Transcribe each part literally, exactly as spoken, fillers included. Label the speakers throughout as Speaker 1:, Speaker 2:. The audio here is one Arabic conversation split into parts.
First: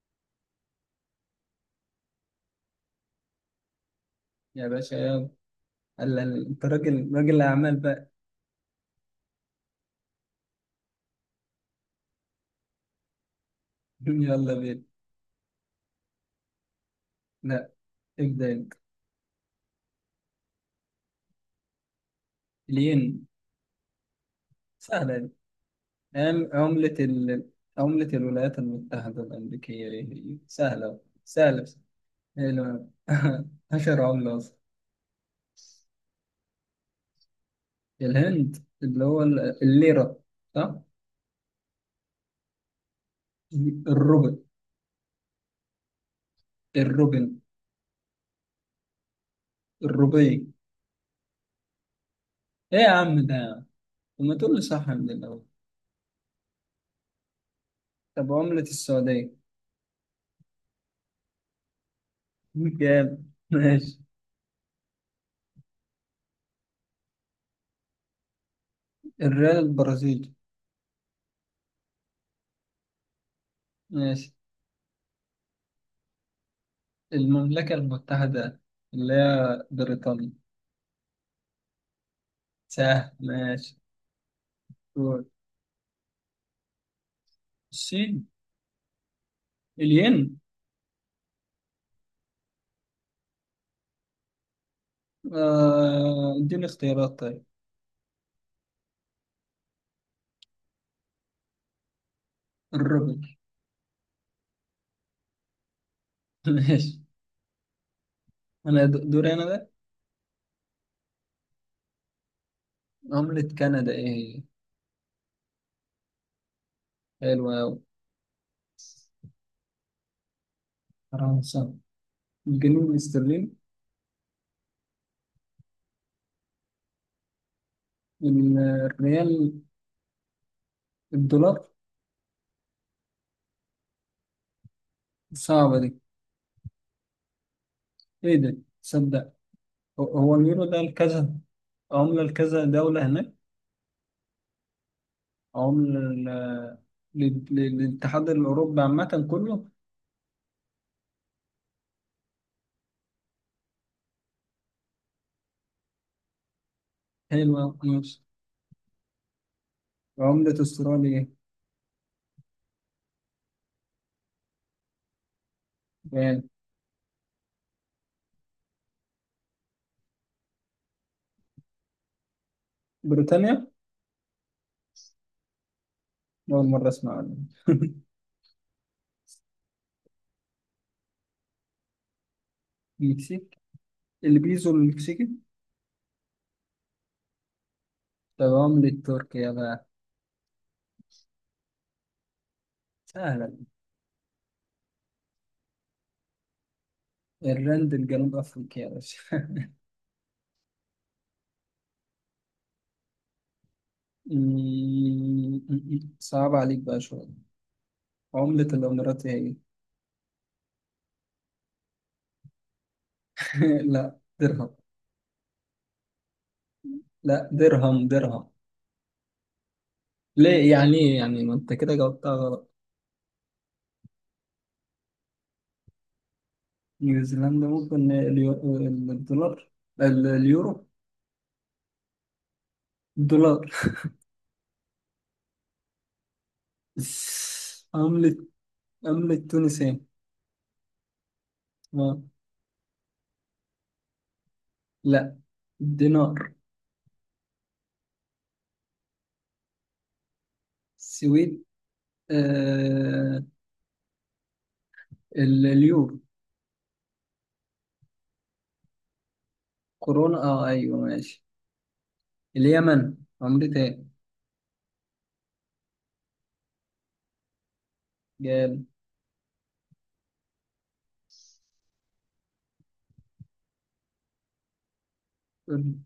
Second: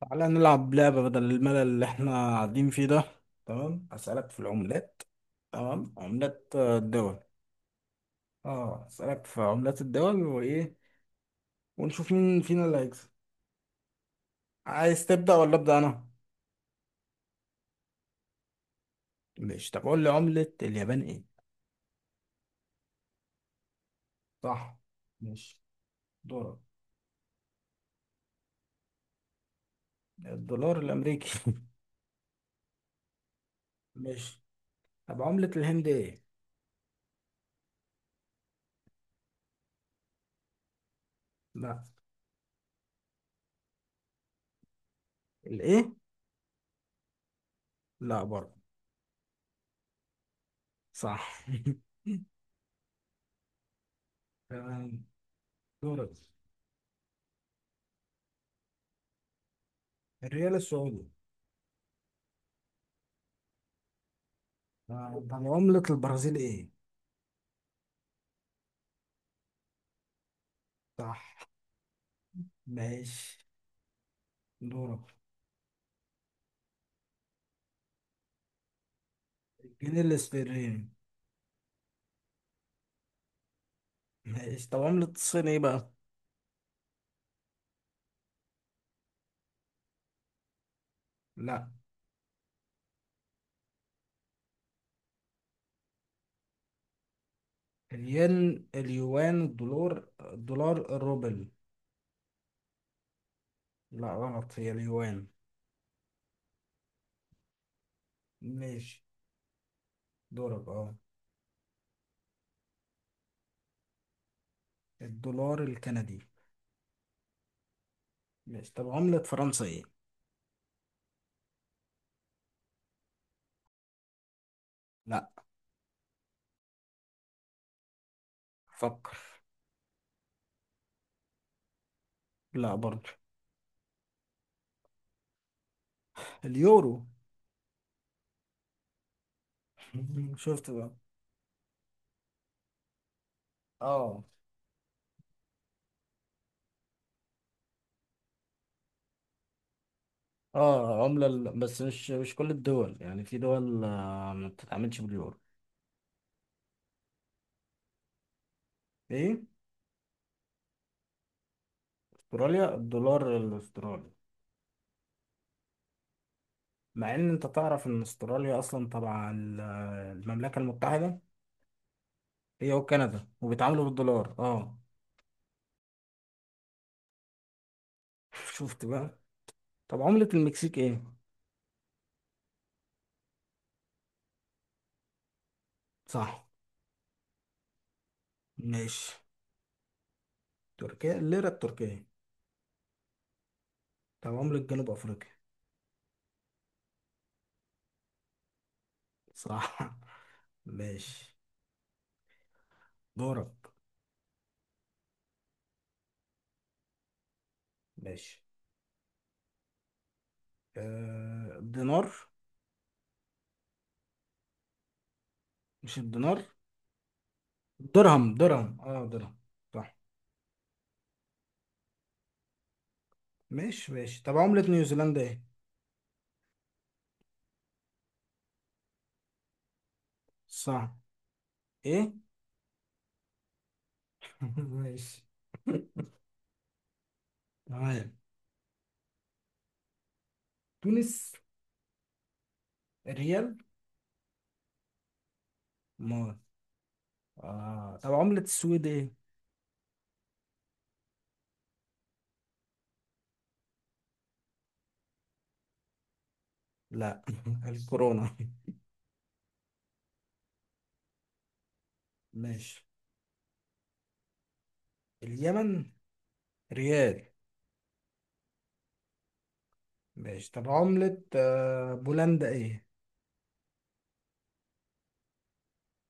Speaker 1: تعالى نلعب لعبة بدل الملل اللي احنا قاعدين فيه ده. تمام، أسألك في
Speaker 2: يا باشا
Speaker 1: العملات.
Speaker 2: يلا.
Speaker 1: تمام،
Speaker 2: هلا،
Speaker 1: عملات
Speaker 2: انت
Speaker 1: آه،
Speaker 2: راجل
Speaker 1: الدول.
Speaker 2: راجل اعمال بقى.
Speaker 1: اه، أسألك في عملات الدول وإيه، ونشوف مين فينا اللي هيكسب.
Speaker 2: يلا بينا.
Speaker 1: عايز تبدأ ولا أبدأ أنا؟
Speaker 2: لا، ابدا انت.
Speaker 1: ماشي، طب قول لي عملة اليابان إيه؟
Speaker 2: الين.
Speaker 1: صح.
Speaker 2: سهله دي.
Speaker 1: ماشي.
Speaker 2: عم-
Speaker 1: دولار.
Speaker 2: عملة ال... عملة الولايات المتحدة الأمريكية ايه هي؟
Speaker 1: الدولار
Speaker 2: سهلة.
Speaker 1: الأمريكي.
Speaker 2: سهلة بس. حلو. أشهر عملة
Speaker 1: ماشي،
Speaker 2: أصلا.
Speaker 1: طب عملة الهند إيه؟
Speaker 2: الهند اللي هو ال- الليرة، صح؟
Speaker 1: لا.
Speaker 2: الروبل.
Speaker 1: الإيه؟
Speaker 2: الروبل.
Speaker 1: لا برضه.
Speaker 2: الروبي.
Speaker 1: صح.
Speaker 2: إيه يا عم ده يا عم؟ طب ما تقول لي صح
Speaker 1: تمام.
Speaker 2: من الأول.
Speaker 1: دورك.
Speaker 2: طب عملة السعودية.
Speaker 1: الريال السعودي.
Speaker 2: جامد، ماشي.
Speaker 1: آه، طب عملة البرازيل إيه؟
Speaker 2: الريال البرازيلي.
Speaker 1: صح. ماشي.
Speaker 2: ماشي.
Speaker 1: دورك.
Speaker 2: المملكة المتحدة، اللي هي
Speaker 1: الجنيه
Speaker 2: بريطانيا.
Speaker 1: الاسبريني.
Speaker 2: سهل، ماشي.
Speaker 1: ماشي، طب عملة
Speaker 2: دول.
Speaker 1: الصين ايه بقى؟
Speaker 2: الصين. الين.
Speaker 1: لا.
Speaker 2: آه، اديني اختيارات طيب.
Speaker 1: الين، اليوان، الدولار، الدولار، الروبل.
Speaker 2: الروبل.
Speaker 1: لا، غلط، هي اليوان.
Speaker 2: ماشي. انا
Speaker 1: ماشي.
Speaker 2: د- دوري انا ده.
Speaker 1: دورك. اه.
Speaker 2: عملة كندا ايه هي؟
Speaker 1: الدولار الكندي.
Speaker 2: حلوة أوي.
Speaker 1: ماشي، طب عملة فرنسا ايه؟
Speaker 2: فرنسا. الجنيه الاسترليني.
Speaker 1: لا.
Speaker 2: ال-
Speaker 1: فكر.
Speaker 2: الريال. الدولار.
Speaker 1: لا برضه.
Speaker 2: صعبة دي.
Speaker 1: اليورو.
Speaker 2: ايه ده صدق. هو هو اليورو
Speaker 1: شفت
Speaker 2: ده
Speaker 1: بقى.
Speaker 2: لكذا، عملة لكذا دولة هناك.
Speaker 1: اه.
Speaker 2: عملة لل- لل- للاتحاد الأوروبي عامة كله.
Speaker 1: اه، عملة ال- بس مش مش كل الدول، يعني في دول آه، ما بتتعاملش باليورو.
Speaker 2: حلوة أوي.
Speaker 1: ايه؟
Speaker 2: عملة استراليا إيه؟
Speaker 1: استراليا، الدولار الاسترالي.
Speaker 2: يعني
Speaker 1: مع ان انت تعرف ان استراليا اصلا تبع ال- المملكه المتحده، هي وكندا،
Speaker 2: بريطانيا
Speaker 1: وبيتعاملوا بالدولار اه.
Speaker 2: أول مرة أسمع عنها.
Speaker 1: شفت بقى. طب عمله المكسيك ايه.
Speaker 2: المكسيك، البيزو المكسيكي.
Speaker 1: صح.
Speaker 2: طب عملة
Speaker 1: ماشي.
Speaker 2: تركيا بقى.
Speaker 1: تركيا، الليره التركيه.
Speaker 2: سهلة.
Speaker 1: طب عمله جنوب افريقيا.
Speaker 2: الرند الجنوب أفريقيا يا باشا.
Speaker 1: صح. ماشي. دورك.
Speaker 2: م- صعب عليك بقى شوية.
Speaker 1: ماشي.
Speaker 2: عملة الإمارات هي إيه؟
Speaker 1: آه، الدينار.
Speaker 2: هي؟ لا درهم.
Speaker 1: مش الدينار.
Speaker 2: لا درهم
Speaker 1: درهم،
Speaker 2: درهم.
Speaker 1: درهم، اه درهم. صح.
Speaker 2: ليه يعني، إيه يعني، ما أنت كده جاوبتها غلط.
Speaker 1: ماشي، ماشي، طب عمله نيوزيلندا ايه.
Speaker 2: نيوزيلندا ممكن اليو- الدولار، ال- اليورو.
Speaker 1: صح. ايه.
Speaker 2: الدولار.
Speaker 1: ماشي. تمام.
Speaker 2: عملة، عملة تونس إيه؟
Speaker 1: تونس، ريال.
Speaker 2: لا، دينار.
Speaker 1: آه. طب عملة السويد ايه؟
Speaker 2: سويد، آه، ال- اليورو.
Speaker 1: لا. الكورونا.
Speaker 2: كورونا، اه ايوه ماشي.
Speaker 1: ماشي.
Speaker 2: اليمن عملة ايه؟
Speaker 1: اليمن، ريال.
Speaker 2: جال.
Speaker 1: ماشي، طب عملة آه، بولندا ايه؟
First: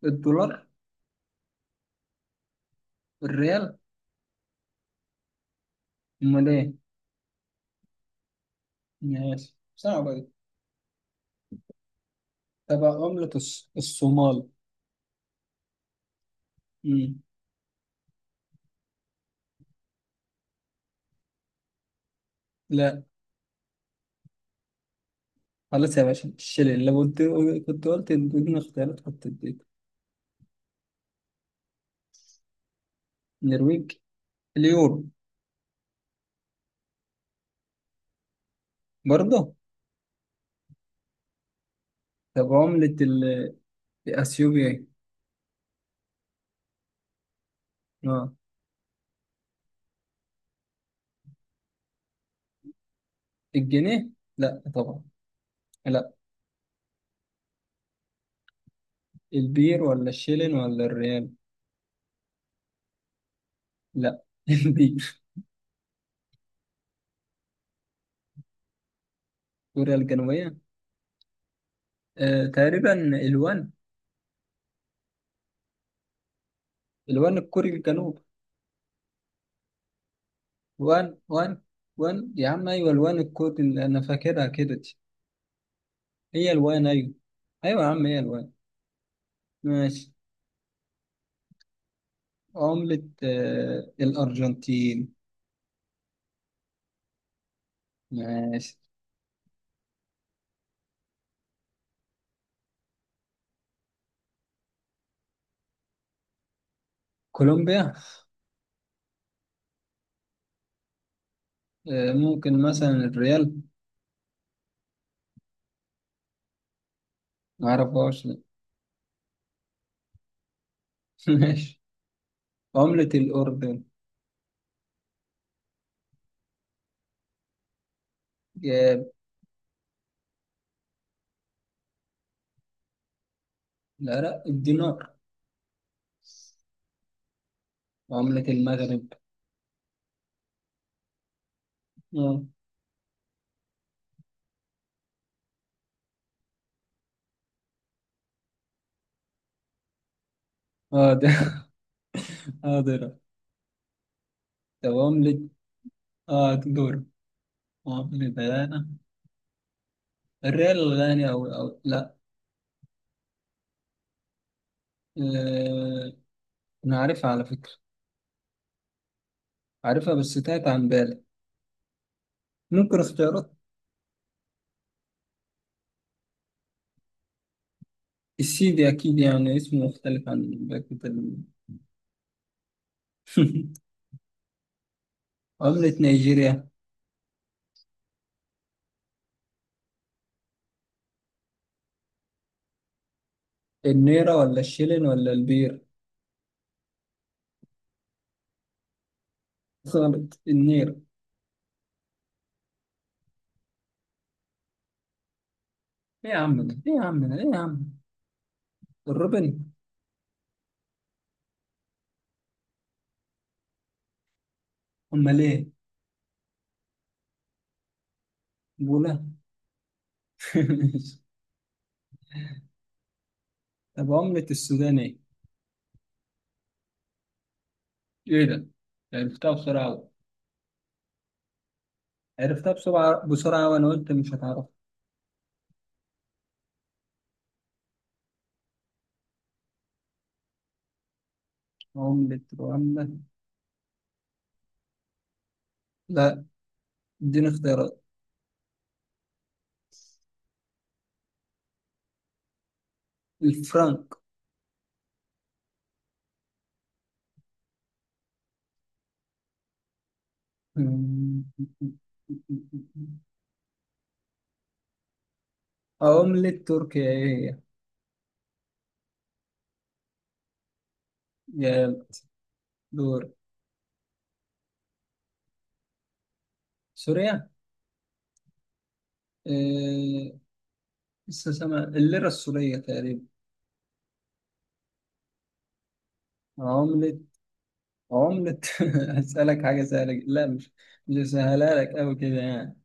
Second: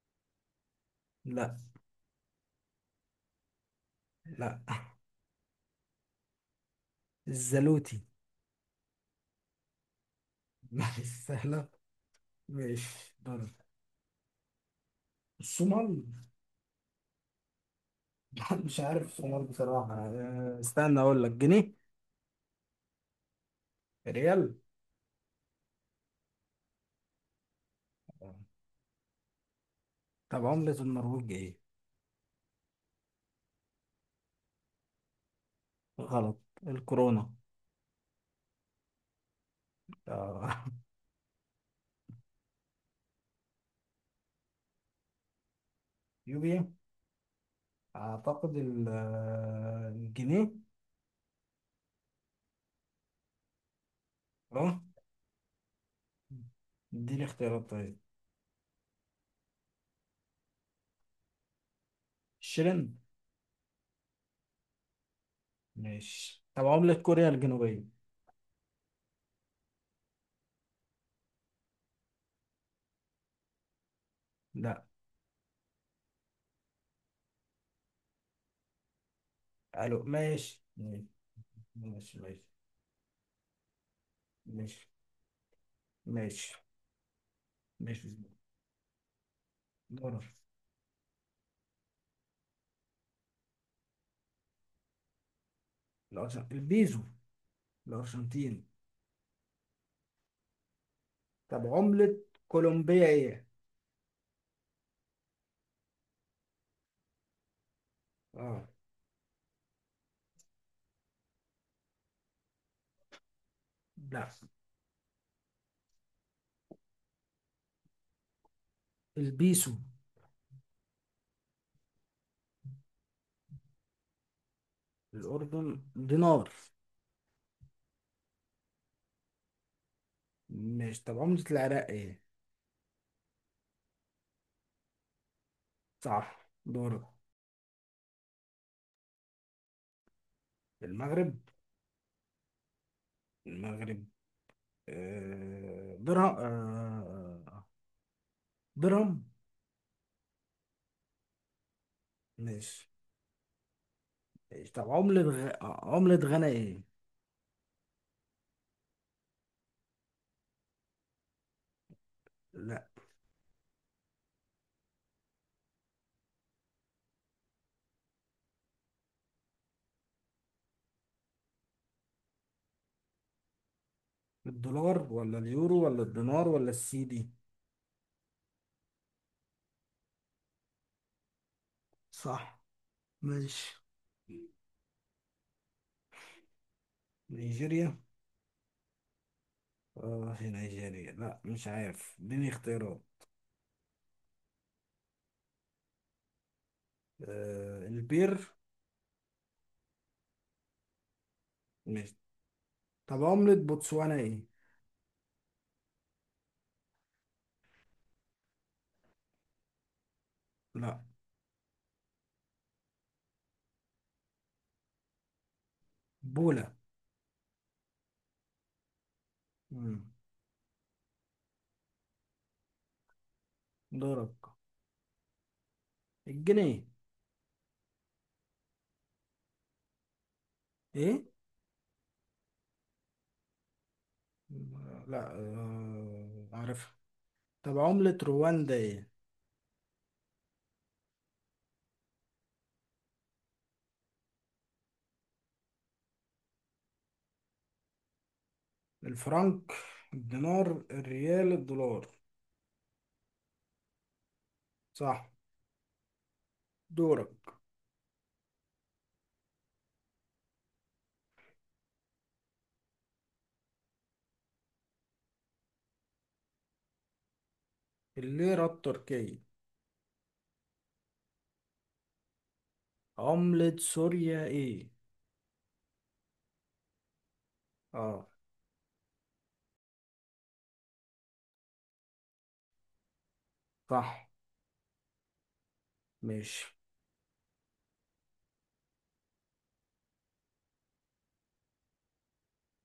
Speaker 2: الدولار.
Speaker 1: لا.
Speaker 2: الريال.
Speaker 1: لا.
Speaker 2: امال ايه؟
Speaker 1: الزلوتي.
Speaker 2: ماشي، صعبة دي.
Speaker 1: ماشي، سهلة.
Speaker 2: طب
Speaker 1: ماشي،
Speaker 2: عملة
Speaker 1: دول.
Speaker 2: الص- الصومال.
Speaker 1: الصومال.
Speaker 2: مم.
Speaker 1: لا، مش عارف الصومال بصراحة. آه، استنى اقول لك، جنيه.
Speaker 2: لا.
Speaker 1: ريال.
Speaker 2: خلاص يا باشا الشلل، لو قلت كنت قلت اديني اختيارات كنت اديك.
Speaker 1: طب عملة النرويج ايه؟
Speaker 2: النرويج، اليورو.
Speaker 1: غلط. الكورونا.
Speaker 2: برضه.
Speaker 1: آه.
Speaker 2: طب عملة ال- اثيوبيا ايه؟
Speaker 1: يوبيا.
Speaker 2: اه،
Speaker 1: اعتقد ال- آه، الجنيه.
Speaker 2: الجنيه. لا
Speaker 1: اه.
Speaker 2: طبعا. لا.
Speaker 1: اديني اختيارات طيب.
Speaker 2: البير ولا الشيلين ولا الريال.
Speaker 1: شرين.
Speaker 2: لا. دي
Speaker 1: ماشي، طب عملة كوريا الجنوبية.
Speaker 2: كوريا الجنوبية، آه تقريبا، الوان.
Speaker 1: لا.
Speaker 2: الوان الكوري الجنوب.
Speaker 1: الو. ماشي،
Speaker 2: وان وان. وان
Speaker 1: ماشي، ماشي،
Speaker 2: يا عم، ايوه الوان الكوري اللي انا فاكرها كده
Speaker 1: ماشي،
Speaker 2: دي.
Speaker 1: ماشي،
Speaker 2: هي الوان ايوه. ايوه يا عم
Speaker 1: ماشي.
Speaker 2: هي الوان. ماشي.
Speaker 1: دورك.
Speaker 2: عملة آه الأرجنتين.
Speaker 1: الأرجن- البيزو، الأرجنتين.
Speaker 2: ماشي.
Speaker 1: طب عملة كولومبيا ايه؟
Speaker 2: كولومبيا،
Speaker 1: اه.
Speaker 2: آه ممكن مثلا الريال.
Speaker 1: لا.
Speaker 2: معرفهاش. لا.
Speaker 1: البيسو.
Speaker 2: ماشي. عملة الأردن.
Speaker 1: الأردن، دينار.
Speaker 2: جاب.
Speaker 1: ماشي، طب عملة العراق ايه؟
Speaker 2: لا لا، الدينار.
Speaker 1: صح. دورك.
Speaker 2: عملة المغرب.
Speaker 1: المغرب.
Speaker 2: اه.
Speaker 1: المغرب، آه درهم، آه درهم.
Speaker 2: اه ده. اه
Speaker 1: ماشي.
Speaker 2: ده.
Speaker 1: طب
Speaker 2: طب
Speaker 1: عملة
Speaker 2: عملة،
Speaker 1: غ... عملة غانا
Speaker 2: اه
Speaker 1: ايه؟
Speaker 2: دور. عملة الريال الغاني، أو أو لا.
Speaker 1: لا.
Speaker 2: آه، أنا عارفها على فكرة، عارفها بس تاهت عن بالي. ممكن اختيارات؟
Speaker 1: الدولار ولا اليورو ولا الدينار ولا السي دي.
Speaker 2: السيدي أكيد، يعني اسمه مختلف عن بقية ال-
Speaker 1: صح. ماشي.
Speaker 2: عملة نيجيريا.
Speaker 1: نيجيريا. اه، هي نيجيريا لا مش عارف، اديني اختيارات.
Speaker 2: النيرة ولا الشيلين ولا البير.
Speaker 1: آه، البير.
Speaker 2: غلط، النيرة.
Speaker 1: ماشي، طب عملة بوتسوانا ايه؟
Speaker 2: إيه يا عم ده، إيه يا عم ده، إيه يا عم. الروبن.
Speaker 1: لا.
Speaker 2: أمال إيه؟
Speaker 1: بولا.
Speaker 2: بولا.
Speaker 1: مم.
Speaker 2: طب
Speaker 1: دورك.
Speaker 2: عملة السودان إيه؟
Speaker 1: الجنيه.
Speaker 2: إيه ده، عرفتها بسرعة أوي.
Speaker 1: ايه؟
Speaker 2: عرفتها بسرعة بسرعة وأنا قلت مش هتعرف.
Speaker 1: مم، لا آه عارفها. طب عملة رواندا ايه؟
Speaker 2: عملة رواندا. لا، اديني اختيارات.
Speaker 1: الفرنك، الدينار، الريال، الدولار.
Speaker 2: الفرنك.
Speaker 1: صح. دورك.
Speaker 2: مم. عملة تركيا ايه هي؟
Speaker 1: الليرة التركية.
Speaker 2: يلا دور.
Speaker 1: عملة سوريا ايه؟
Speaker 2: سوريا،
Speaker 1: اه.
Speaker 2: إيه، لسه سامع الليرة السورية تقريبا.
Speaker 1: صح. ماشي.
Speaker 2: عملة عملة هسألك حاجة سهلة جدا. لا، مش مش سهلها لك أوي كده يعني.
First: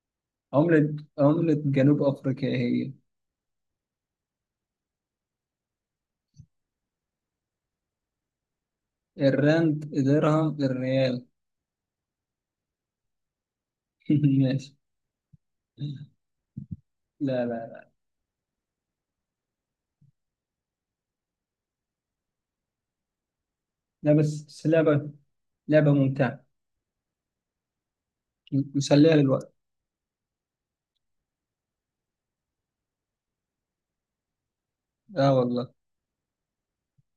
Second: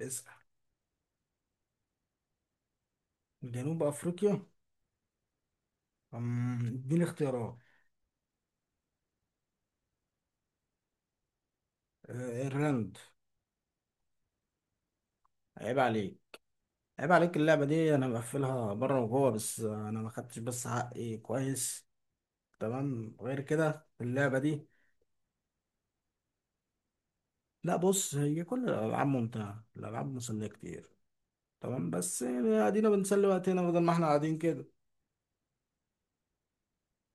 Speaker 1: اسأل.
Speaker 2: عملة عملة جنوب أفريقيا إيه؟
Speaker 1: جنوب افريقيا. أمم، اديني اختيارات.
Speaker 2: هي الراند، درهم، الريال.
Speaker 1: آه، الرند.
Speaker 2: ماشي.
Speaker 1: عيب عليك. عيب عليك،
Speaker 2: لا
Speaker 1: اللعبة
Speaker 2: لا.
Speaker 1: دي انا مقفلها بره وجوه، بس انا ما خدتش بس حقي كويس. تمام، غير كده
Speaker 2: لا
Speaker 1: اللعبة
Speaker 2: بس،
Speaker 1: دي.
Speaker 2: بس لعبة، لعبة ممتعة،
Speaker 1: لا، بص هي كل الالعاب
Speaker 2: مسلية للوقت.
Speaker 1: ممتعة، الالعاب مسلية كتير. تمام، بس يعني ادينا بنسلي وقتنا بدل ما احنا قاعدين كده
Speaker 2: اه والله.